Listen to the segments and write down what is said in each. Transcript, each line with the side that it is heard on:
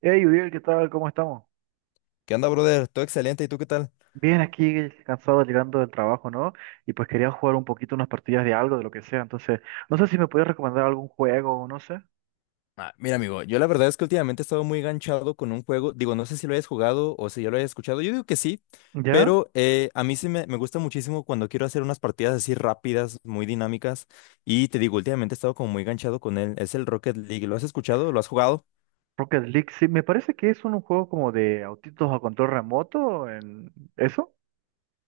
right: Hey, Uriel, ¿qué tal? ¿Cómo estamos?
left: ¿Qué onda, brother? Todo excelente, ¿y tú qué tal?
right: Bien, aquí cansado llegando del trabajo, ¿no? Y pues quería jugar un poquito unas partidas de algo, de lo que sea. Entonces, no sé si me puedes recomendar algún juego, no sé.
left: Ah, mira, amigo, yo la verdad es que últimamente he estado muy enganchado con un juego. Digo, no sé si lo hayas jugado o si ya lo hayas escuchado. Yo digo que sí,
right: ¿Ya?
left: pero a mí sí me gusta muchísimo cuando quiero hacer unas partidas así rápidas, muy dinámicas. Y te digo, últimamente he estado como muy enganchado con él. Es el Rocket League. ¿Lo has escuchado? ¿Lo has jugado?
right: Rocket League, sí, me parece que es un juego como de autitos a control remoto, en ¿eso?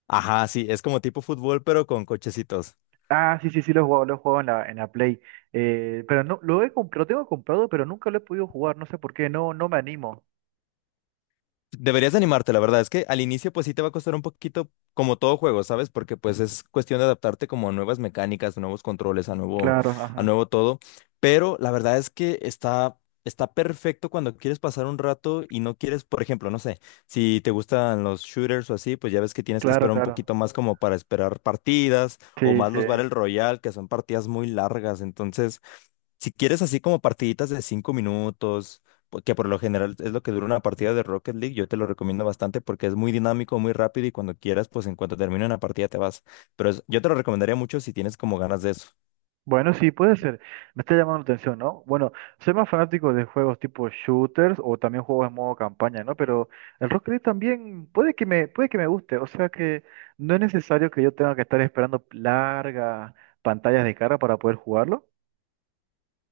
left: Ajá, sí, es como tipo fútbol, pero con cochecitos.
right: Ah, sí, sí, sí, lo he jugado en la Play. Pero no, lo tengo comprado, pero nunca lo he podido jugar, no sé por qué, no, no me animo.
left: Deberías de animarte, la verdad es que al inicio pues sí te va a costar un poquito como todo juego, ¿sabes? Porque pues es cuestión de adaptarte como a nuevas mecánicas, nuevos controles,
right: Claro,
left: a
right: ajá,
left: nuevo todo. Pero la verdad es que está perfecto cuando quieres pasar un rato y no quieres, por ejemplo, no sé, si te gustan los shooters o así, pues ya ves que tienes que
right: claro,
left: esperar un
right: claro.
left: poquito más como para esperar partidas o
right: Sí,
left: más
right: sí.
left: los Battle Royale, que son partidas muy largas. Entonces, si quieres así como partiditas de 5 minutos, que por lo general es lo que dura una partida de Rocket League, yo te lo recomiendo bastante porque es muy dinámico, muy rápido y cuando quieras, pues en cuanto termine una partida te vas. Pero yo te lo recomendaría mucho si tienes como ganas de eso.
right: Bueno, sí, puede ser. Me está llamando la atención, ¿no? Bueno, soy más fanático de juegos tipo shooters o también juegos en modo campaña, ¿no? Pero el Rocket League también puede que me guste. O sea que no es necesario que yo tenga que estar esperando largas pantallas de cara para poder jugarlo.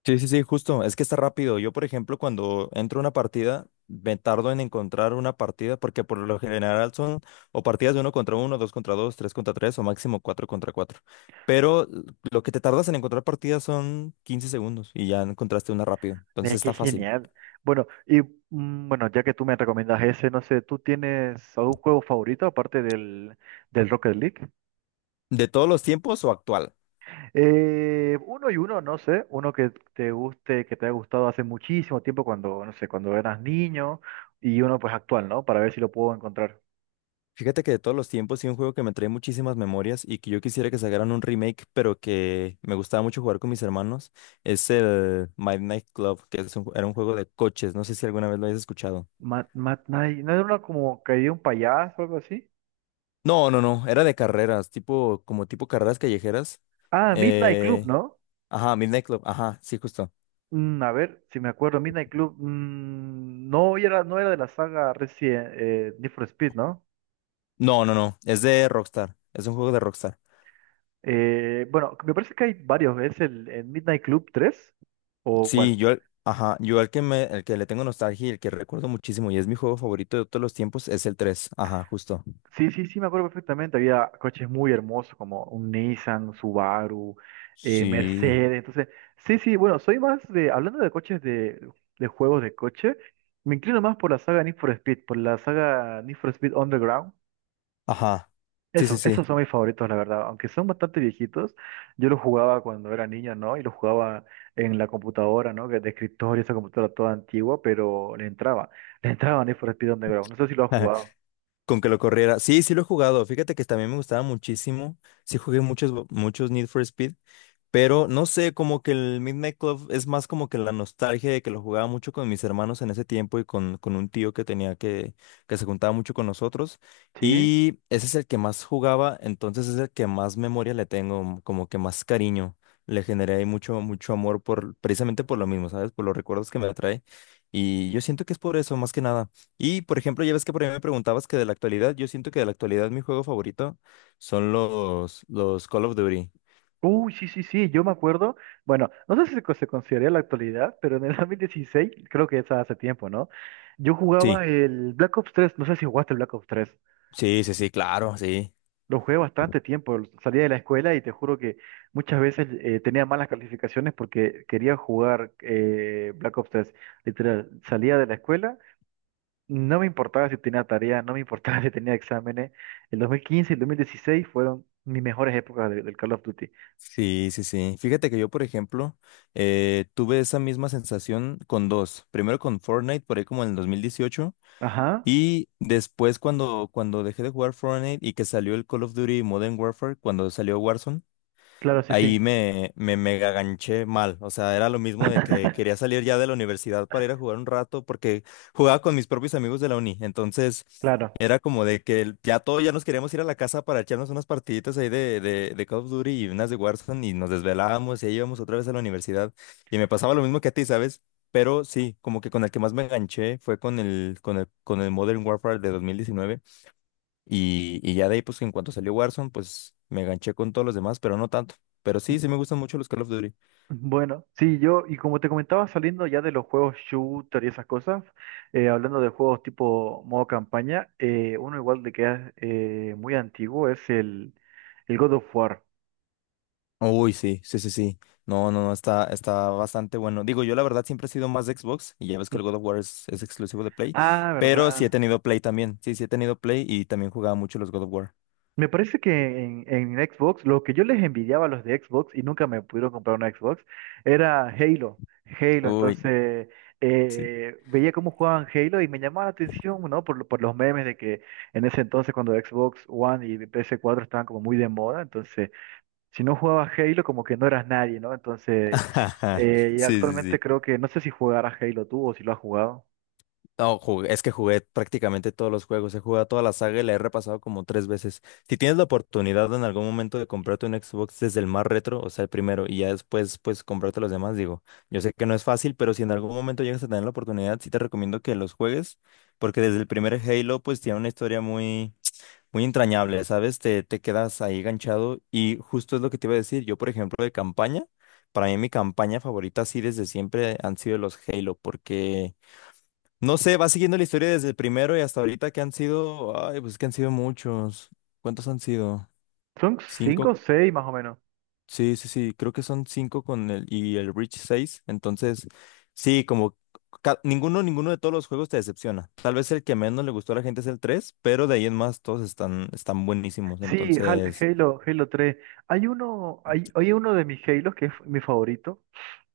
left: Sí, sí, sí, justo. Es que está rápido. Yo, por ejemplo, cuando entro a una partida, me tardo en encontrar una partida porque por lo general son o partidas de uno contra uno, dos contra dos, tres contra tres o máximo cuatro contra cuatro. Pero lo que te tardas en encontrar partidas son 15 segundos y ya encontraste una rápido. Entonces
right: Mira, qué
left: está fácil.
right: genial. Bueno, y bueno, ya que tú me recomiendas ese, no sé, ¿tú tienes algún juego favorito aparte del Rocket League?
left: ¿De todos los tiempos o actual?
right: Uno y uno, no sé, uno que te guste, que te haya gustado hace muchísimo tiempo cuando, no sé, cuando eras niño y uno pues actual, ¿no? Para ver si lo puedo encontrar.
left: Fíjate que de todos los tiempos sí un juego que me trae muchísimas memorias y que yo quisiera que sacaran un remake, pero que me gustaba mucho jugar con mis hermanos, es el Midnight Club, que era un juego de coches, no sé si alguna vez lo hayas escuchado.
right: Mad Night, ¿no era uno como que había un payaso o algo así?
left: No, no, no, era de carreras, tipo, como tipo carreras callejeras.
right: Ah, Midnight Club,
left: Eh,
right: ¿no?
left: ajá, Midnight Club, ajá, sí, justo.
right: A ver, si me acuerdo, Midnight Club, no era de la saga Resident, Need for Speed, ¿no?
left: No, no, no, es de Rockstar, es un juego de Rockstar.
right: Bueno, me parece que hay varios, ¿es el Midnight Club 3 o cuál?
left: Sí, yo, ajá, yo el que le tengo nostalgia y el que recuerdo muchísimo y es mi juego favorito de todos los tiempos es el 3. Ajá, justo.
right: Sí, sí, sí, me acuerdo perfectamente. Había coches muy hermosos como un Nissan, Subaru,
left: Sí.
right: Mercedes. Entonces, sí, sí, bueno, soy más de, hablando de coches de juegos de coche, me inclino más por la saga Need for Speed, por la saga Need for Speed Underground.
left: Ajá. Sí, sí,
right: Eso, esos
left: sí.
right: son mis favoritos, la verdad. Aunque son bastante viejitos, yo los jugaba cuando era niño, ¿no? Y los jugaba en la computadora, ¿no? Que de escritorio, esa computadora toda antigua, pero le entraba. Le entraba Need for Speed Underground. No sé si lo has jugado.
left: Con que lo corriera. Sí, sí lo he jugado. Fíjate que también me gustaba muchísimo. Sí jugué muchos, muchos Need for Speed. Pero no sé, como que el Midnight Club es más como que la nostalgia de que lo jugaba mucho con mis hermanos en ese tiempo y con un tío que que se juntaba mucho con nosotros.
right: Sí.
left: Y ese es el que más jugaba, entonces es el que más memoria le tengo, como que más cariño. Le generé ahí mucho, mucho amor por, precisamente por lo mismo, ¿sabes? Por los recuerdos que me trae. Y yo siento que es por eso, más que nada. Y, por ejemplo, ya ves que por ahí me preguntabas que de la actualidad, yo siento que de la actualidad mi juego favorito son los Call of Duty.
right: Uy, sí, sí, sí, yo me acuerdo. Bueno, no sé si se, co- se consideraría la actualidad, pero en el 2016, creo que es hace tiempo, ¿no? Yo jugaba
left: Sí.
right: el Black Ops 3, no sé si jugaste el Black Ops 3.
left: Sí, sí, sí, claro, sí.
right: Lo jugué bastante tiempo, salía de la escuela y te juro que muchas veces tenía malas calificaciones porque quería jugar Black Ops 3. Literal, salía de la escuela, no me importaba si tenía tarea, no me importaba si tenía exámenes. El 2015 y el 2016 fueron mis mejores épocas del Call of Duty.
left: Sí, sí, sí. Fíjate que yo, por ejemplo, tuve esa misma sensación con dos. Primero con Fortnite, por ahí como en el 2018.
right: Ajá,
left: Y después cuando dejé de jugar Fortnite y que salió el Call of Duty Modern Warfare, cuando salió Warzone,
right: claro, sí,
left: ahí
right: sí.
left: me mega ganché mal. O sea, era lo mismo de que quería salir ya de la universidad para ir a jugar un rato porque jugaba con mis propios amigos de la uni. Entonces,
right: Claro.
left: era como de que ya todos ya nos queríamos ir a la casa para echarnos unas partiditas ahí de Call of Duty y unas de Warzone y nos desvelábamos y ahí íbamos otra vez a la universidad. Y me pasaba lo mismo que a ti, ¿sabes? Pero sí, como que con el que más me enganché fue con el Modern Warfare de 2019. Y ya de ahí, pues en cuanto salió Warzone, pues me ganché con todos los demás, pero no tanto. Pero sí, sí me gustan mucho los Call of Duty.
right: Bueno, sí, yo, y como te comentaba, saliendo ya de los juegos shooter y esas cosas, hablando de juegos tipo modo campaña, uno igual de que es muy antiguo es el God of War.
left: Uy, sí, sí, sí, sí. No, no, no, está bastante bueno. Digo, yo la verdad siempre he sido más de Xbox y ya ves que el God of War es exclusivo de Play,
right: Ah,
left: pero sí he
right: ¿verdad?
left: tenido Play también. Sí, sí he tenido Play y también jugaba mucho los God of War.
right: Me parece que en Xbox, lo que yo les envidiaba a los de Xbox y nunca me pudieron comprar una Xbox, era Halo. Halo,
left: Uy,
right: entonces
left: sí.
right: veía cómo jugaban Halo y me llamaba la atención, ¿no? Por los memes de que en ese entonces cuando Xbox One y PS4 estaban como muy de moda, entonces si no jugabas Halo como que no eras nadie, ¿no? Entonces, y
left: Sí, sí,
right: actualmente
left: sí.
right: creo que, no sé si jugarás Halo tú o si lo has jugado.
left: No, es que jugué prácticamente todos los juegos, he jugado toda la saga y la he repasado como tres veces. Si tienes la oportunidad en algún momento de comprarte un Xbox desde el más retro, o sea, el primero, y ya después, pues, comprarte los demás, digo, yo sé que no es fácil, pero si en algún momento llegas a tener la oportunidad, sí te recomiendo que los juegues, porque desde el primer Halo, pues, tiene una historia muy, muy entrañable, ¿sabes? Te quedas ahí ganchado y justo es lo que te iba a decir. Yo, por ejemplo, de campaña, para mí mi campaña favorita, sí, desde siempre han sido los Halo, porque... No sé, va siguiendo la historia desde el primero y hasta ahorita que han sido, ay, pues que han sido muchos. ¿Cuántos han sido?
right: Son cinco
left: Cinco.
right: o seis más o menos.
left: Sí, sí, sí, creo que son cinco con el y el Reach 6. Entonces, sí, como ninguno, ninguno de todos los juegos te decepciona. Tal vez el que menos le gustó a la gente es el 3, pero de ahí en más todos están, buenísimos.
right: Sí,
left: Entonces,
right: Halo, Halo 3. Hay uno, hay uno de mis Halos que es mi favorito,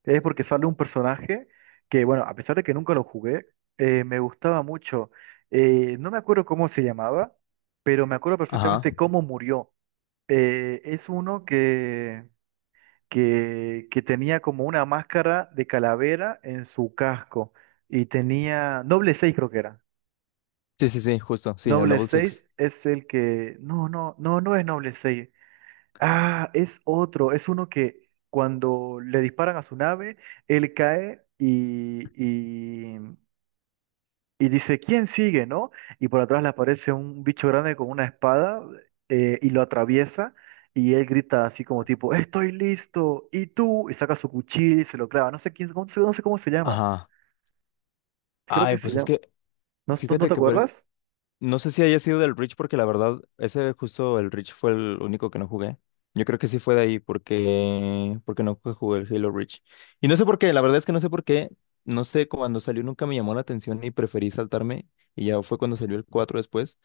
right: que es porque sale un personaje que, bueno, a pesar de que nunca lo jugué, me gustaba mucho. No me acuerdo cómo se llamaba, pero me acuerdo
left: ajá.
right: perfectamente cómo murió. Es uno que tenía como una máscara de calavera en su casco y tenía, Noble 6 creo que era.
left: Sí, sí, sí, justo, sí, el
right: Noble
left: Noble
right: 6
left: Six.
right: es el que, no, no, no, no es Noble 6. Ah, es otro, es uno que cuando le disparan a su nave, él cae y, y dice, ¿quién sigue, no? Y por atrás le aparece un bicho grande con una espada y lo atraviesa y él grita así como tipo, estoy listo, ¿y tú? Y saca su cuchillo y se lo clava, no sé quién, no sé, no sé cómo se llama,
left: Ajá.
right: creo que
left: Ay,
right: se
left: pues es
right: llama,
left: que,
right: no
left: fíjate
right: te
left: que por,
right: acuerdas?
left: no sé si haya sido del Reach porque la verdad, ese justo el Reach fue el único que no jugué. Yo creo que sí fue de ahí porque no jugué el Halo Reach. Y no sé por qué, la verdad es que no sé por qué. No sé, cuando salió nunca me llamó la atención y preferí saltarme. Y ya fue cuando salió el 4 después.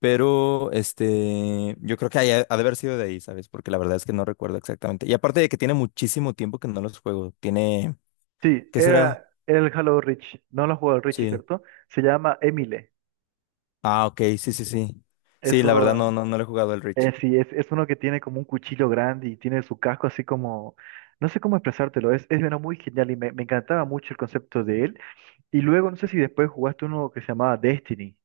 left: Pero este, yo creo que ha de haber sido de ahí, ¿sabes? Porque la verdad es que no recuerdo exactamente. Y aparte de que tiene muchísimo tiempo que no los juego. Tiene,
right: Sí,
left: ¿qué será?
right: era el Halo Reach, no lo jugó el Reach,
left: Sí.
right: ¿cierto? Se llama Emile,
left: Ah, ok, sí, sí, sí.
right: es
left: Sí, la verdad no,
right: uno.
left: no, no le he jugado el Reach.
right: Sí, es uno que tiene como un cuchillo grande y tiene su casco así como, no sé cómo expresártelo, es uno muy genial y me encantaba mucho el concepto de él. Y luego, no sé si después jugaste uno que se llamaba Destiny.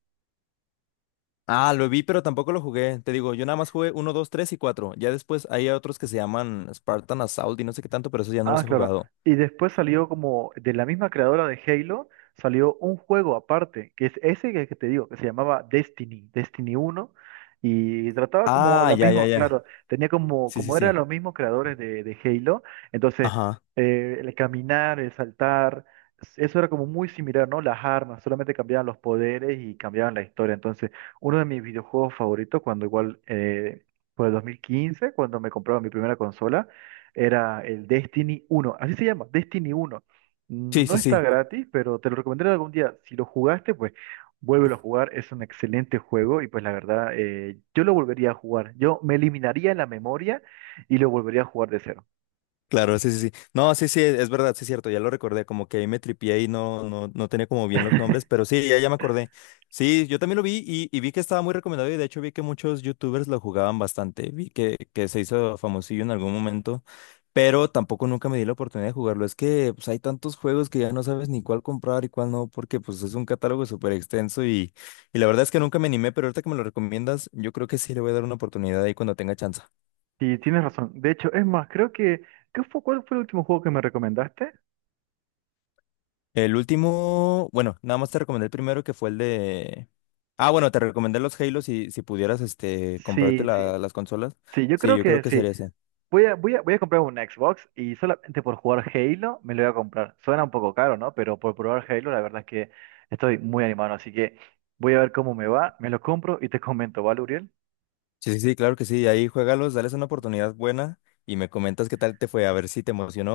left: Ah, lo vi, pero tampoco lo jugué. Te digo, yo nada más jugué uno, 2, 3 y 4. Ya después hay otros que se llaman Spartan Assault y no sé qué tanto, pero esos ya no
right: Ah,
left: los he
right: claro.
left: jugado.
right: Y después salió como de la misma creadora de Halo, salió un juego aparte, que es ese que te digo, que se llamaba Destiny, Destiny uno, y trataba como
left: Ah,
right: la
left: ya, ya,
right: misma,
left: ya.
right: claro, tenía como,
left: Sí, sí,
right: como eran
left: sí.
right: los mismos creadores de Halo, entonces
left: Ajá.
right: el caminar, el saltar, eso era como muy similar, ¿no? Las armas, solamente cambiaban los poderes y cambiaban la historia. Entonces, uno de mis videojuegos favoritos, cuando igual, por el 2015 cuando me compraba mi primera consola, era el Destiny uno. Así se llama, Destiny uno.
left: Sí,
right: No
left: sí,
right: está
left: sí.
right: gratis, pero te lo recomendaré algún día. Si lo jugaste, pues vuélvelo a jugar. Es un excelente juego y pues la verdad, yo lo volvería a jugar. Yo me eliminaría la memoria y lo volvería a jugar de cero.
left: Claro, sí, sí, sí. No, sí, sí, es verdad, sí es cierto, ya lo recordé, como que ahí me tripié y no, no, no tenía como bien los nombres, pero sí, ya, ya me acordé. Sí, yo también lo vi y vi que estaba muy recomendado y de hecho vi que muchos youtubers lo jugaban bastante, vi que se hizo famosillo en algún momento, pero tampoco nunca me di la oportunidad de jugarlo. Es que pues, hay tantos juegos que ya no sabes ni cuál comprar y cuál no, porque pues es un catálogo súper extenso y la verdad es que nunca me animé, pero ahorita que me lo recomiendas, yo creo que sí le voy a dar una oportunidad ahí cuando tenga chance.
right: Sí, tienes razón. De hecho, es más, creo que... ¿qué fue, cuál fue el último juego que me recomendaste?
left: El último, bueno, nada más te recomendé el primero que fue el de... Ah, bueno, te recomendé los Halo si pudieras este, comprarte
right: Sí, sí.
left: las consolas.
right: Sí, yo
left: Sí,
right: creo
left: yo creo
right: que
left: que
right: sí.
left: sería ese.
right: Voy a comprar un Xbox y solamente por jugar Halo me lo voy a comprar. Suena un poco caro, ¿no? Pero por probar Halo, la verdad es que estoy muy animado, así que voy a ver cómo me va, me lo compro y te comento, ¿vale, Uriel?
left: Sí, sí, sí, claro que sí. Ahí juégalos, dales una oportunidad buena y me comentas qué tal te fue, a ver si te emocionó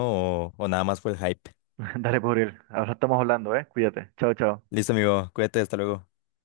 left: o nada más fue el hype.
right: Dale, pues, Uriel. Ahora estamos hablando, ¿eh? Cuídate. Chao, chao.
left: Listo, amigo, cuídate, hasta luego.